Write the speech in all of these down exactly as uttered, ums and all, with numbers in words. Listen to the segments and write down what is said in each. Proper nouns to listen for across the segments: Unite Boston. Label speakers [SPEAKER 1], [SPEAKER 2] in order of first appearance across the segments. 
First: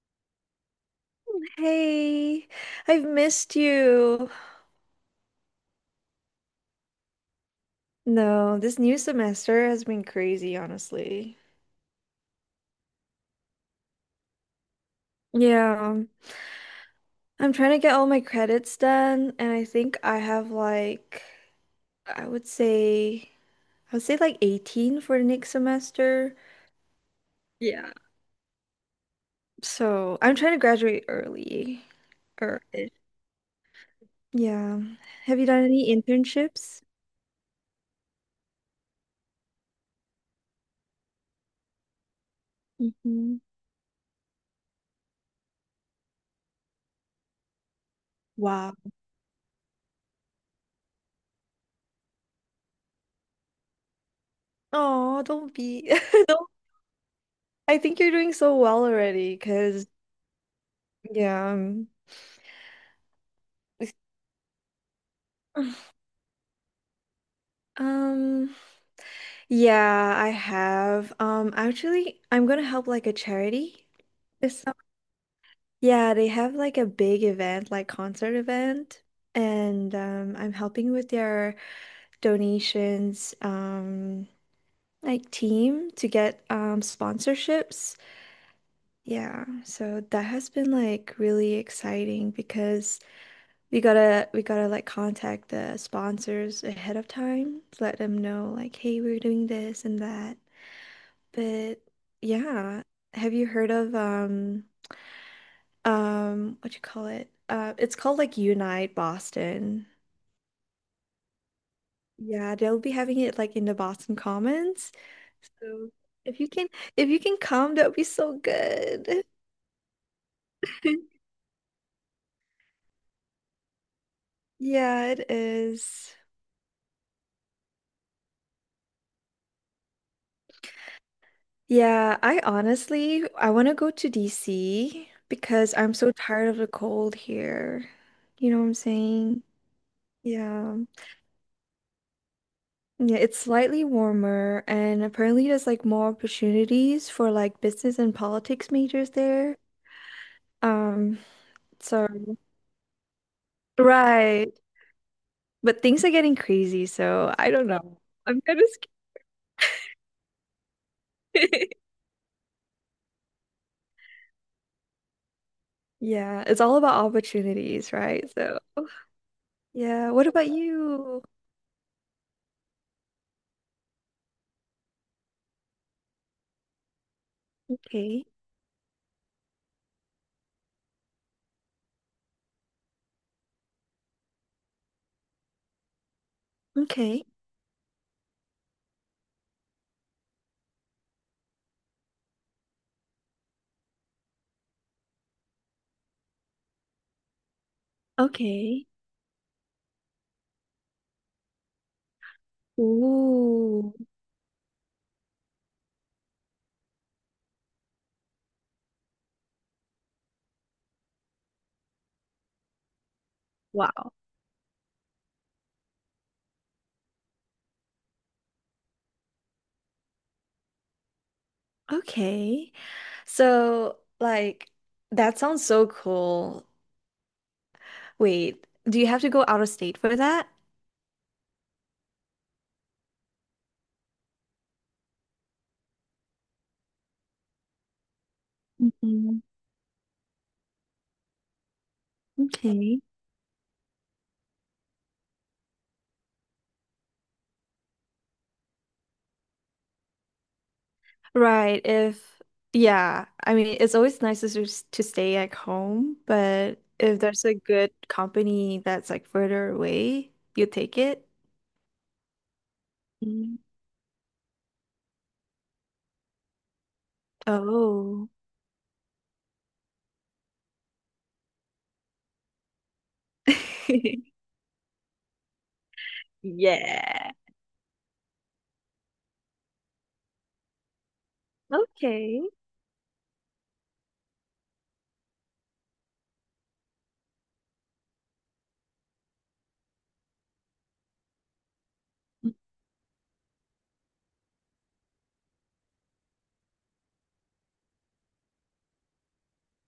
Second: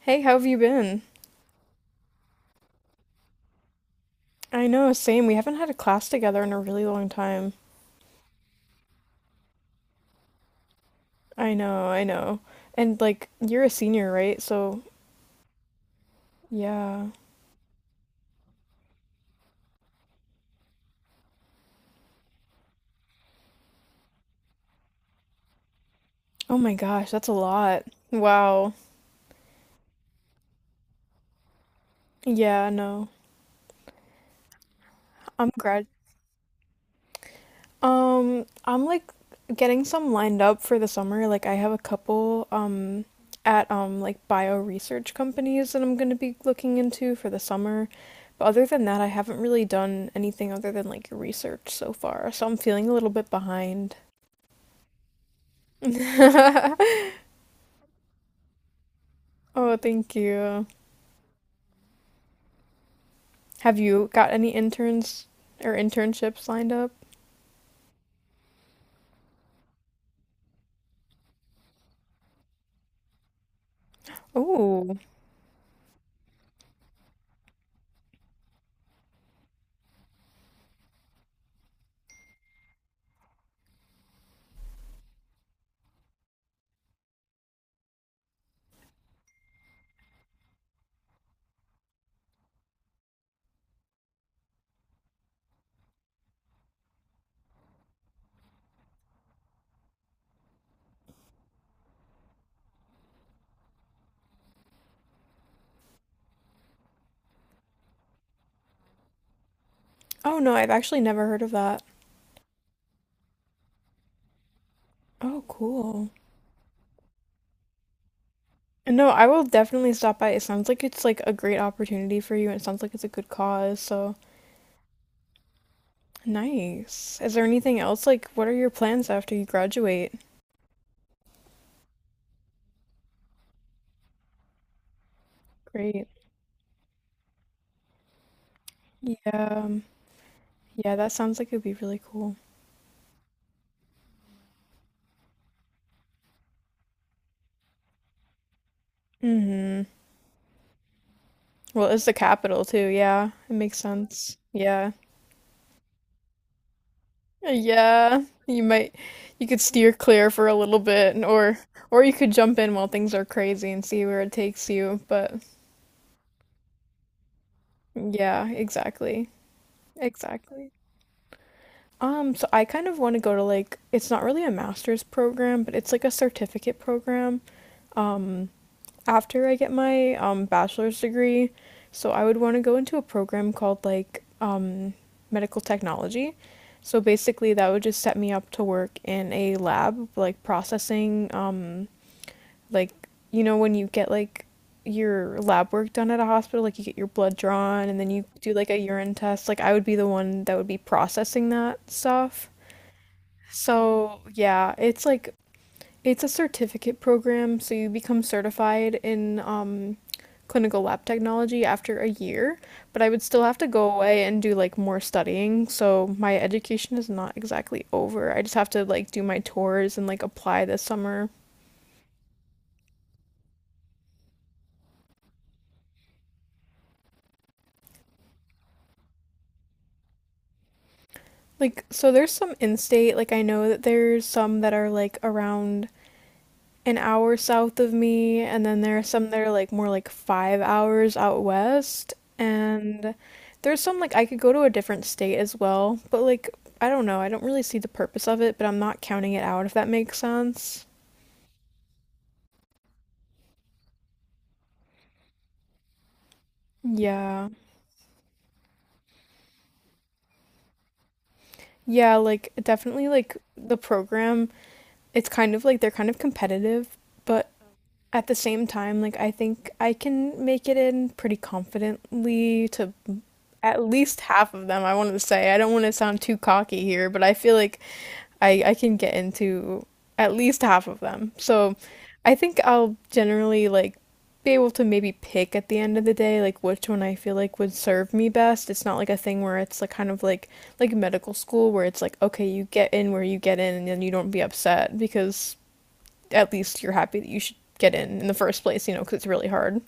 [SPEAKER 1] Hey, how have you been?
[SPEAKER 2] Hey, I've missed you.
[SPEAKER 1] I know, same. We haven't had a class together in a really long time.
[SPEAKER 2] No, this new semester has been crazy, honestly.
[SPEAKER 1] I know, I know. And like, you're a senior, right? So,
[SPEAKER 2] Yeah,
[SPEAKER 1] yeah.
[SPEAKER 2] I'm trying to get all my credits done, and I think I have like, I would say, I would say like eighteen for the next semester.
[SPEAKER 1] Oh my gosh, that's a lot.
[SPEAKER 2] Yeah.
[SPEAKER 1] Wow.
[SPEAKER 2] So I'm trying to graduate early. Or,
[SPEAKER 1] Yeah, no.
[SPEAKER 2] yeah. Have you
[SPEAKER 1] I'm
[SPEAKER 2] done
[SPEAKER 1] grad.
[SPEAKER 2] any internships?
[SPEAKER 1] Um, I'm like getting some lined up for the summer. Like, I have a couple um
[SPEAKER 2] Mhm.
[SPEAKER 1] at um like bio research companies that I'm gonna be looking into for the summer. But other
[SPEAKER 2] Wow.
[SPEAKER 1] than that, I haven't really done anything other than like research so far. So I'm feeling a little bit behind.
[SPEAKER 2] Oh, don't be. Don't. I think you're doing so well already.
[SPEAKER 1] Oh, thank you.
[SPEAKER 2] Yeah. Um,
[SPEAKER 1] Have you got any interns or internships lined up?
[SPEAKER 2] um, yeah, I have. Um, actually, I'm gonna help like a charity this summer.
[SPEAKER 1] Oh,
[SPEAKER 2] Yeah, they have like a big event, like concert event, and um, I'm helping with their donations, um, like team to get um sponsorships. Yeah, so that has been like really exciting because We gotta we gotta like contact the sponsors ahead of time to let them know like, hey, we're doing this and that. But yeah, have you heard of um um what you call it? Uh, it's called like Unite Boston.
[SPEAKER 1] oh no, I've actually never heard of that.
[SPEAKER 2] Yeah, they'll be having it like in the Boston Commons.
[SPEAKER 1] Oh,
[SPEAKER 2] So
[SPEAKER 1] cool.
[SPEAKER 2] if you can if you can come, that would be so
[SPEAKER 1] No,
[SPEAKER 2] good.
[SPEAKER 1] I will definitely stop by. It sounds like it's like a great opportunity for you, and it sounds like it's a good cause, so
[SPEAKER 2] Yeah, it is.
[SPEAKER 1] nice. Is there anything else? Like, what are your plans after you graduate?
[SPEAKER 2] Yeah, I honestly I want to go to D C because I'm
[SPEAKER 1] Great.
[SPEAKER 2] so tired of the cold here. You know what I'm saying?
[SPEAKER 1] Yeah. um,
[SPEAKER 2] Yeah.
[SPEAKER 1] Yeah, that sounds like it'd be really cool.
[SPEAKER 2] Yeah, it's slightly warmer and apparently there's like more opportunities for like business and politics majors there.
[SPEAKER 1] Mm-hmm.
[SPEAKER 2] Um,
[SPEAKER 1] Well, it's
[SPEAKER 2] so
[SPEAKER 1] the capital too, yeah. It makes sense.
[SPEAKER 2] right.
[SPEAKER 1] Yeah.
[SPEAKER 2] But things are getting crazy, so I don't know.
[SPEAKER 1] Yeah,
[SPEAKER 2] I'm kind
[SPEAKER 1] you
[SPEAKER 2] of
[SPEAKER 1] might you could steer clear for a little bit and-
[SPEAKER 2] scared.
[SPEAKER 1] or or you could jump in while things are crazy and see where it takes you, but
[SPEAKER 2] Yeah, it's all about opportunities, right?
[SPEAKER 1] yeah,
[SPEAKER 2] So,
[SPEAKER 1] exactly.
[SPEAKER 2] yeah, what about
[SPEAKER 1] Exactly.
[SPEAKER 2] you?
[SPEAKER 1] Um, so I kind of want to go to like it's not really a master's program, but it's like a certificate program.
[SPEAKER 2] Okay.
[SPEAKER 1] Um, After I get my um, bachelor's degree. So I would want to go into a program called like um, medical technology. So
[SPEAKER 2] Okay.
[SPEAKER 1] basically, that would just set me up to work in a lab, like processing, um, like you know when you get like your lab work done at a hospital, like you get your blood drawn and then you do like a
[SPEAKER 2] Okay.
[SPEAKER 1] urine test. Like I would be the one that would be processing that stuff.
[SPEAKER 2] Ooh,
[SPEAKER 1] So yeah, it's like it's a certificate program, so you become certified in um, clinical lab technology after a year, but I would still have to go
[SPEAKER 2] wow.
[SPEAKER 1] away and do like more studying. So my education is not exactly over. I just have to like do my tours and like apply this summer.
[SPEAKER 2] Okay. So, like, that sounds so cool. Wait, do you have to go out of state for that?
[SPEAKER 1] Like, so there's some in state, like, I know that there's some that are like around an hour south of me, and then there are some that
[SPEAKER 2] Mhm.
[SPEAKER 1] are like more like five hours out west.
[SPEAKER 2] Okay.
[SPEAKER 1] And there's some like I could go to a different state as well, but like I don't know, I don't really see the purpose of it, but I'm not counting it out if that makes sense.
[SPEAKER 2] Right, if Yeah, I mean, it's always nicer to s- to stay at home, but if there's
[SPEAKER 1] Yeah.
[SPEAKER 2] a good company that's like further away, you take it.
[SPEAKER 1] Yeah, like definitely like
[SPEAKER 2] Mm.
[SPEAKER 1] the program, it's kind of like they're kind of competitive, but at
[SPEAKER 2] Oh.
[SPEAKER 1] the same time, like I think I can make it in pretty confidently to at least half of them, I want to say. I don't want to sound too cocky here, but
[SPEAKER 2] Yeah.
[SPEAKER 1] I feel like I I can get into at least half of them. So I
[SPEAKER 2] Okay.
[SPEAKER 1] think I'll generally like be able to maybe pick at the end of the day like which one I feel like would serve me best. It's not like a thing where it's like kind of like like medical school where it's like okay, you get in where you get in and then you don't be upset because at least you're happy that you should get in in the first place, you know, because it's really hard.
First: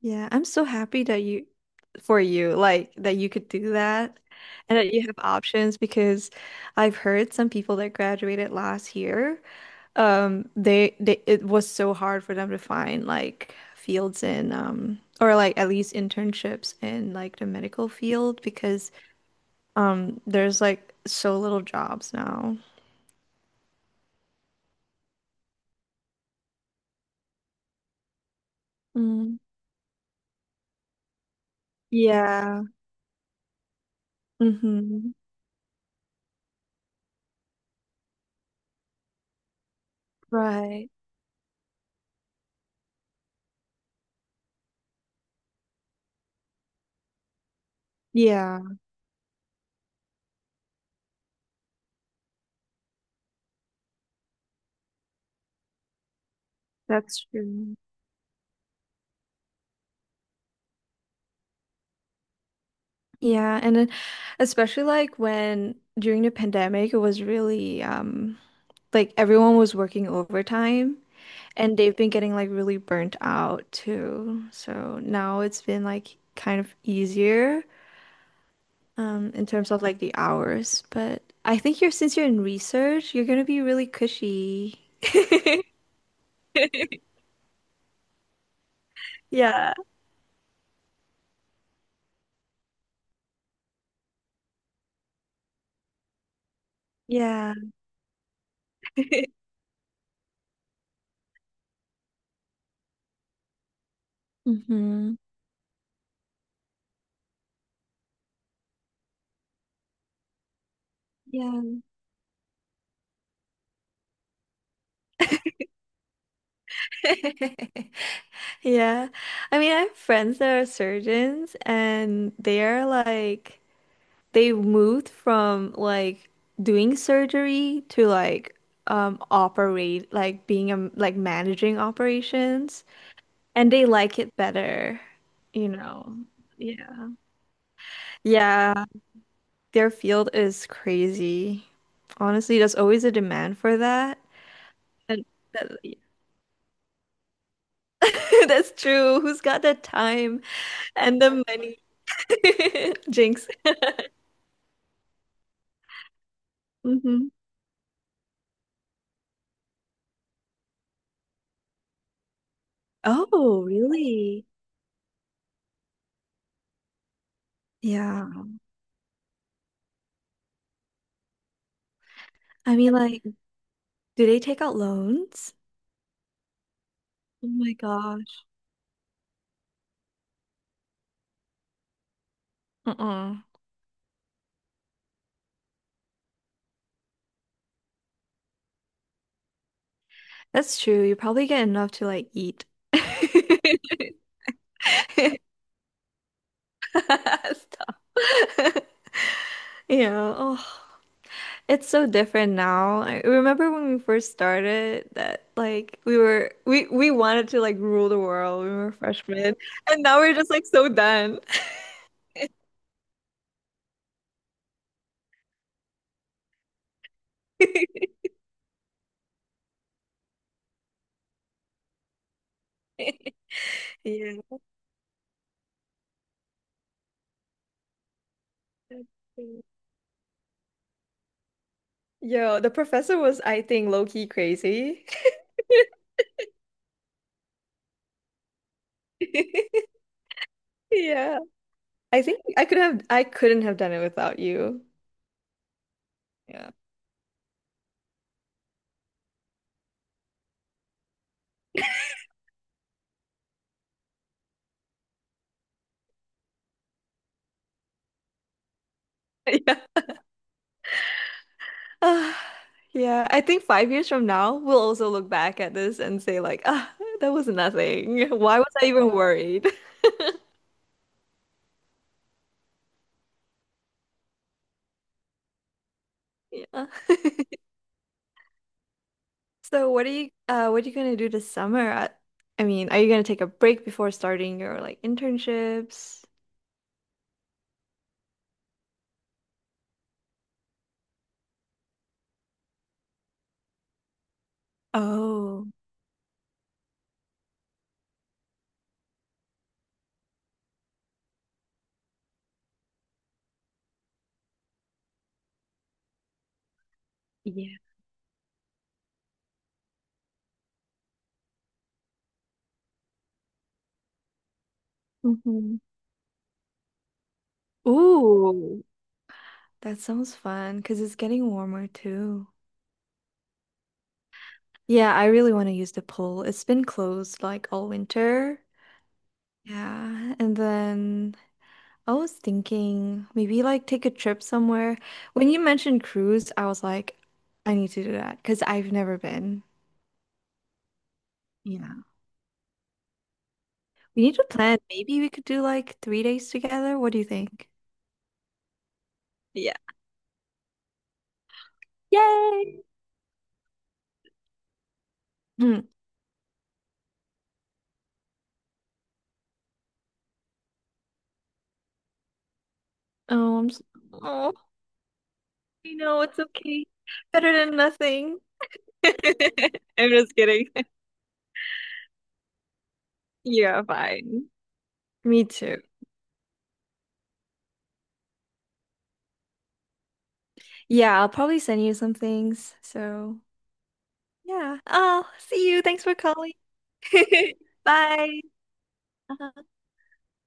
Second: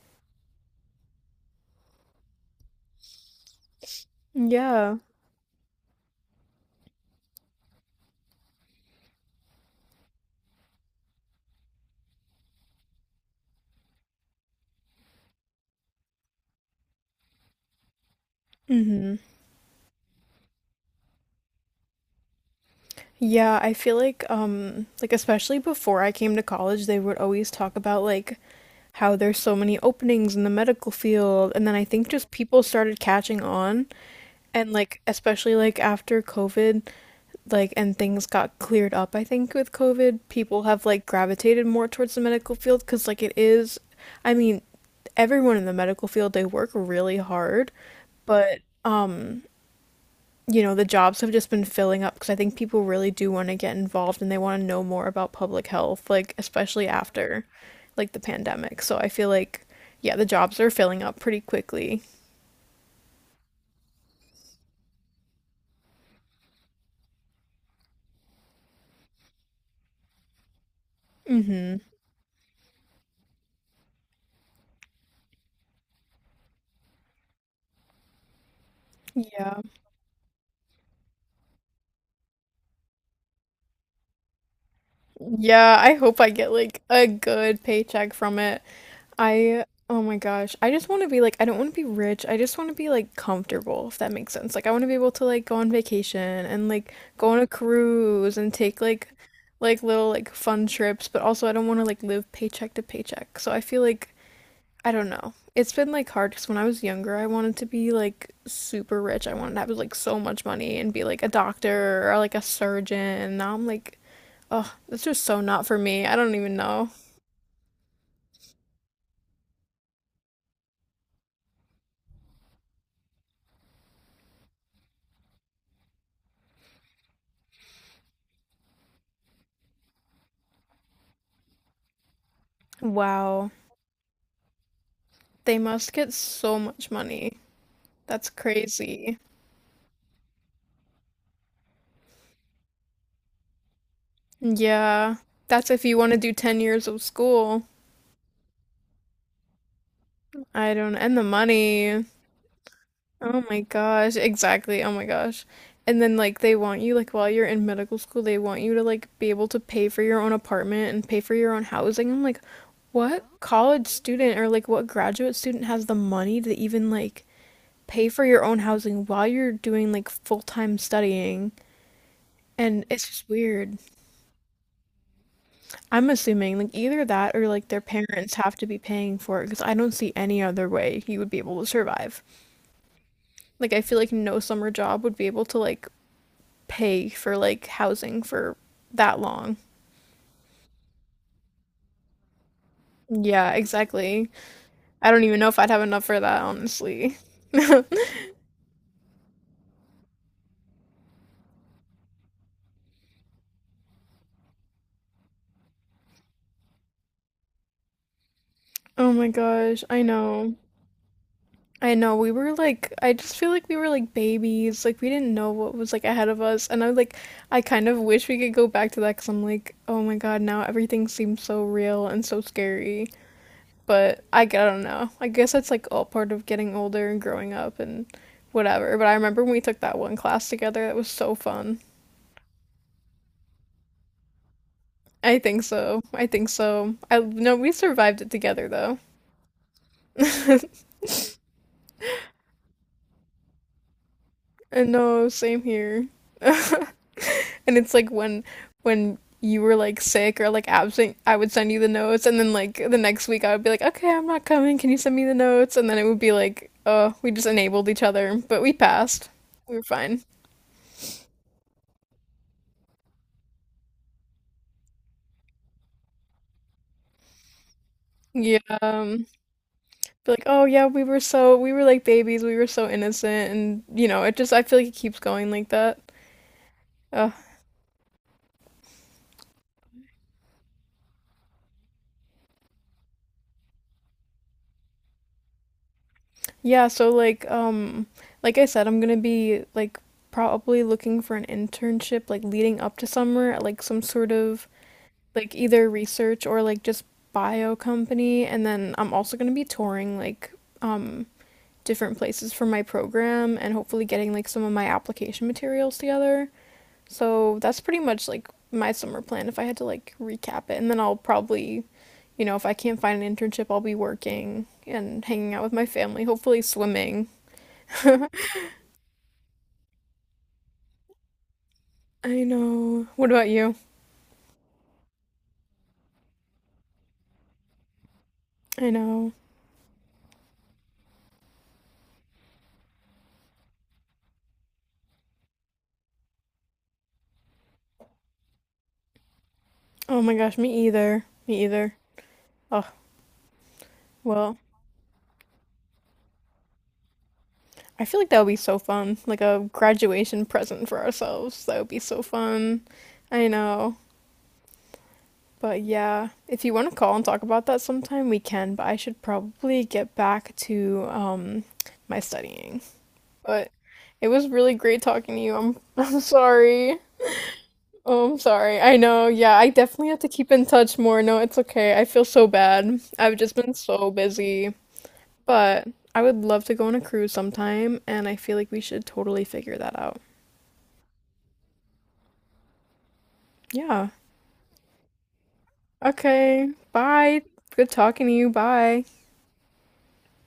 [SPEAKER 2] Yeah, I'm so happy that you for you, like that you could do that and that
[SPEAKER 1] Yeah.
[SPEAKER 2] you have options because I've heard some people that graduated last year, um, they they it was so hard for them to find like fields in um or like at least internships in like the medical field because
[SPEAKER 1] Mm-hmm.
[SPEAKER 2] um there's like so little jobs now.
[SPEAKER 1] Yeah, I feel like um like especially before I came to college, they would always talk about like how
[SPEAKER 2] Mm.
[SPEAKER 1] there's so many openings in the medical field, and then I think just people
[SPEAKER 2] Yeah.
[SPEAKER 1] started catching on. And like
[SPEAKER 2] Mm-hmm.
[SPEAKER 1] especially like after COVID, like and things got cleared up, I think with COVID, people have
[SPEAKER 2] Right.
[SPEAKER 1] like gravitated more towards the medical field cuz like it is. I mean, everyone in the medical field, they work really hard, but
[SPEAKER 2] Yeah,
[SPEAKER 1] um, you know, the jobs have just been filling up because I think people really do want to get involved and they want to know more about public health, like especially
[SPEAKER 2] that's
[SPEAKER 1] after
[SPEAKER 2] true.
[SPEAKER 1] like the pandemic. So I feel like yeah, the jobs are filling up pretty quickly.
[SPEAKER 2] Yeah, and then especially like when during the pandemic, it was really um like everyone was working overtime and
[SPEAKER 1] Mhm.
[SPEAKER 2] they've been getting like really burnt out too. So now it's been like kind of easier um in
[SPEAKER 1] Yeah.
[SPEAKER 2] terms of like the hours, but I think you're since you're in research, you're gonna be really cushy.
[SPEAKER 1] Yeah, I hope I get like a good paycheck from it. I,
[SPEAKER 2] Yeah.
[SPEAKER 1] oh my gosh, I just want to be like, I don't want to be rich. I just want to be like comfortable, if that makes sense. Like, I want to be able to like go on vacation and like go on a
[SPEAKER 2] Yeah.
[SPEAKER 1] cruise and take like like little like fun trips, but also I don't want to like live paycheck to paycheck. So I feel like I don't
[SPEAKER 2] Mm-hmm.
[SPEAKER 1] know. It's been like hard because when I was younger, I wanted to be like super rich. I wanted to have like so much money and be like a
[SPEAKER 2] Yeah.
[SPEAKER 1] doctor or like a surgeon. Now I'm like oh, that's just so not for me. I don't even know.
[SPEAKER 2] Yeah. I mean, I have friends that are surgeons and they are like they moved from like doing surgery to like um operate like being a like managing operations
[SPEAKER 1] Wow.
[SPEAKER 2] and they like it better,
[SPEAKER 1] They
[SPEAKER 2] you
[SPEAKER 1] must get
[SPEAKER 2] know.
[SPEAKER 1] so much
[SPEAKER 2] Yeah.
[SPEAKER 1] money. That's
[SPEAKER 2] Yeah,
[SPEAKER 1] crazy.
[SPEAKER 2] their field is crazy. Honestly, there's always a demand for that.
[SPEAKER 1] Yeah.
[SPEAKER 2] And that,
[SPEAKER 1] That's if you want to do ten years of school.
[SPEAKER 2] that's true. Who's got the time
[SPEAKER 1] I don't, and
[SPEAKER 2] and
[SPEAKER 1] the
[SPEAKER 2] the
[SPEAKER 1] money.
[SPEAKER 2] money?
[SPEAKER 1] Oh
[SPEAKER 2] Jinx.
[SPEAKER 1] my gosh. Exactly. Oh my gosh. And then, like, they want you, like, while
[SPEAKER 2] Hmm.
[SPEAKER 1] you're in medical school, they want you to, like, be able to pay for your own apartment and pay for your own housing. I'm like, what
[SPEAKER 2] Oh,
[SPEAKER 1] college student
[SPEAKER 2] really?
[SPEAKER 1] or, like, what graduate student has the money to even, like, pay for
[SPEAKER 2] Yeah.
[SPEAKER 1] your own housing while you're doing like full-time studying.
[SPEAKER 2] I
[SPEAKER 1] And
[SPEAKER 2] mean,
[SPEAKER 1] it's
[SPEAKER 2] like,
[SPEAKER 1] just weird.
[SPEAKER 2] do they take out loans?
[SPEAKER 1] I'm assuming like either that
[SPEAKER 2] Oh
[SPEAKER 1] or like
[SPEAKER 2] my
[SPEAKER 1] their parents
[SPEAKER 2] gosh.
[SPEAKER 1] have to be paying for it because I don't see any other way you would be able to survive.
[SPEAKER 2] Uh-uh.
[SPEAKER 1] Like I feel like no summer job would be able to like pay for like housing for that long.
[SPEAKER 2] That's true. You probably get enough to like eat.
[SPEAKER 1] Yeah, exactly. I don't even know if I'd have enough for that, honestly.
[SPEAKER 2] Stop. Yeah. Oh, it's so different now. I remember when we first started that like we were we we wanted to like rule the world. We were
[SPEAKER 1] Oh my
[SPEAKER 2] freshmen,
[SPEAKER 1] gosh, I
[SPEAKER 2] and now we're just
[SPEAKER 1] know.
[SPEAKER 2] like so done.
[SPEAKER 1] I know we were like I just feel like we were like babies. Like we didn't know what was like ahead of us. And I like I kind of wish we could go back to that cuz I'm like, "Oh my god, now everything seems so real and so scary." But I, I
[SPEAKER 2] Yeah.
[SPEAKER 1] don't know. I guess that's like all part of getting older and growing up and whatever. But I remember when we took that one class together. That was so fun.
[SPEAKER 2] Yo, the professor was, I think, low-key crazy.
[SPEAKER 1] I think so. I think so. I no, we survived it together though.
[SPEAKER 2] Yeah. I think I could have I couldn't have done it without you.
[SPEAKER 1] And no, same here.
[SPEAKER 2] Yeah.
[SPEAKER 1] And it's like when when you were like sick or like absent, I would send you the notes, and then like the next week I would be like, okay, I'm not coming. Can you send me the notes? And then it would be like, oh, we just enabled each other, but we passed. We
[SPEAKER 2] Yeah.
[SPEAKER 1] were fine.
[SPEAKER 2] Ah, yeah. I think five years from now, we'll also look back at this and say like, ah, that was nothing.
[SPEAKER 1] Yeah.
[SPEAKER 2] Why was I even
[SPEAKER 1] Um,
[SPEAKER 2] worried?
[SPEAKER 1] be like, oh yeah, we were so we were like babies. We were so innocent, and you know, it just I feel like it keeps going like that.
[SPEAKER 2] Yeah.
[SPEAKER 1] Uh,
[SPEAKER 2] So what are you uh what are you gonna do this summer? I, I mean, are you gonna take a break before starting your like internships?
[SPEAKER 1] yeah. So like um, like I said, I'm gonna be like probably looking for an internship like leading up to summer at like some sort of like
[SPEAKER 2] Oh,
[SPEAKER 1] either research or like just bio company and then I'm also going to be touring like um different places for my program and hopefully getting like some of my application materials together. So
[SPEAKER 2] yeah.
[SPEAKER 1] that's pretty much like my summer plan if I had to like recap it and then I'll probably you know if I can't find an internship I'll be working and hanging out with
[SPEAKER 2] Hmm.
[SPEAKER 1] my family, hopefully swimming. I
[SPEAKER 2] Ooh, that sounds fun because it's getting warmer too.
[SPEAKER 1] know. What about you?
[SPEAKER 2] Yeah, I really want to use the pool. It's been closed like all winter.
[SPEAKER 1] I know.
[SPEAKER 2] Yeah, and then I was thinking maybe like take a trip somewhere. When you mentioned cruise, I was like, I need to do that because I've never been.
[SPEAKER 1] Oh my gosh, me either. Me either.
[SPEAKER 2] Yeah.
[SPEAKER 1] Oh,
[SPEAKER 2] We need to
[SPEAKER 1] well,
[SPEAKER 2] plan. Maybe we could do like three days together. What do you think?
[SPEAKER 1] I feel like that would be so fun. Like a
[SPEAKER 2] Yeah.
[SPEAKER 1] graduation present for ourselves. That would be so fun.
[SPEAKER 2] Yay!
[SPEAKER 1] I know. But
[SPEAKER 2] Hmm.
[SPEAKER 1] yeah, if you want to call and talk about that sometime, we can. But I should probably get back to um, my studying.
[SPEAKER 2] Oh, I'm
[SPEAKER 1] But
[SPEAKER 2] s
[SPEAKER 1] it was
[SPEAKER 2] oh,
[SPEAKER 1] really great talking to you. I'm,
[SPEAKER 2] I
[SPEAKER 1] I'm
[SPEAKER 2] know it's okay.
[SPEAKER 1] sorry.
[SPEAKER 2] Better than
[SPEAKER 1] Oh, I'm
[SPEAKER 2] nothing.
[SPEAKER 1] sorry. I know. Yeah, I definitely
[SPEAKER 2] I'm
[SPEAKER 1] have to
[SPEAKER 2] just
[SPEAKER 1] keep in
[SPEAKER 2] kidding.
[SPEAKER 1] touch more. No, it's okay. I feel so bad. I've just been
[SPEAKER 2] Yeah,
[SPEAKER 1] so
[SPEAKER 2] fine.
[SPEAKER 1] busy.
[SPEAKER 2] Me too.
[SPEAKER 1] But I would love to go on a cruise sometime, and I feel like we should totally figure that out.
[SPEAKER 2] Yeah, I'll probably send you some things. So
[SPEAKER 1] Yeah.
[SPEAKER 2] yeah. Oh, see you. Thanks for calling.
[SPEAKER 1] Okay. Bye. Good talking to
[SPEAKER 2] Bye.
[SPEAKER 1] you. Bye.
[SPEAKER 2] Uh-huh.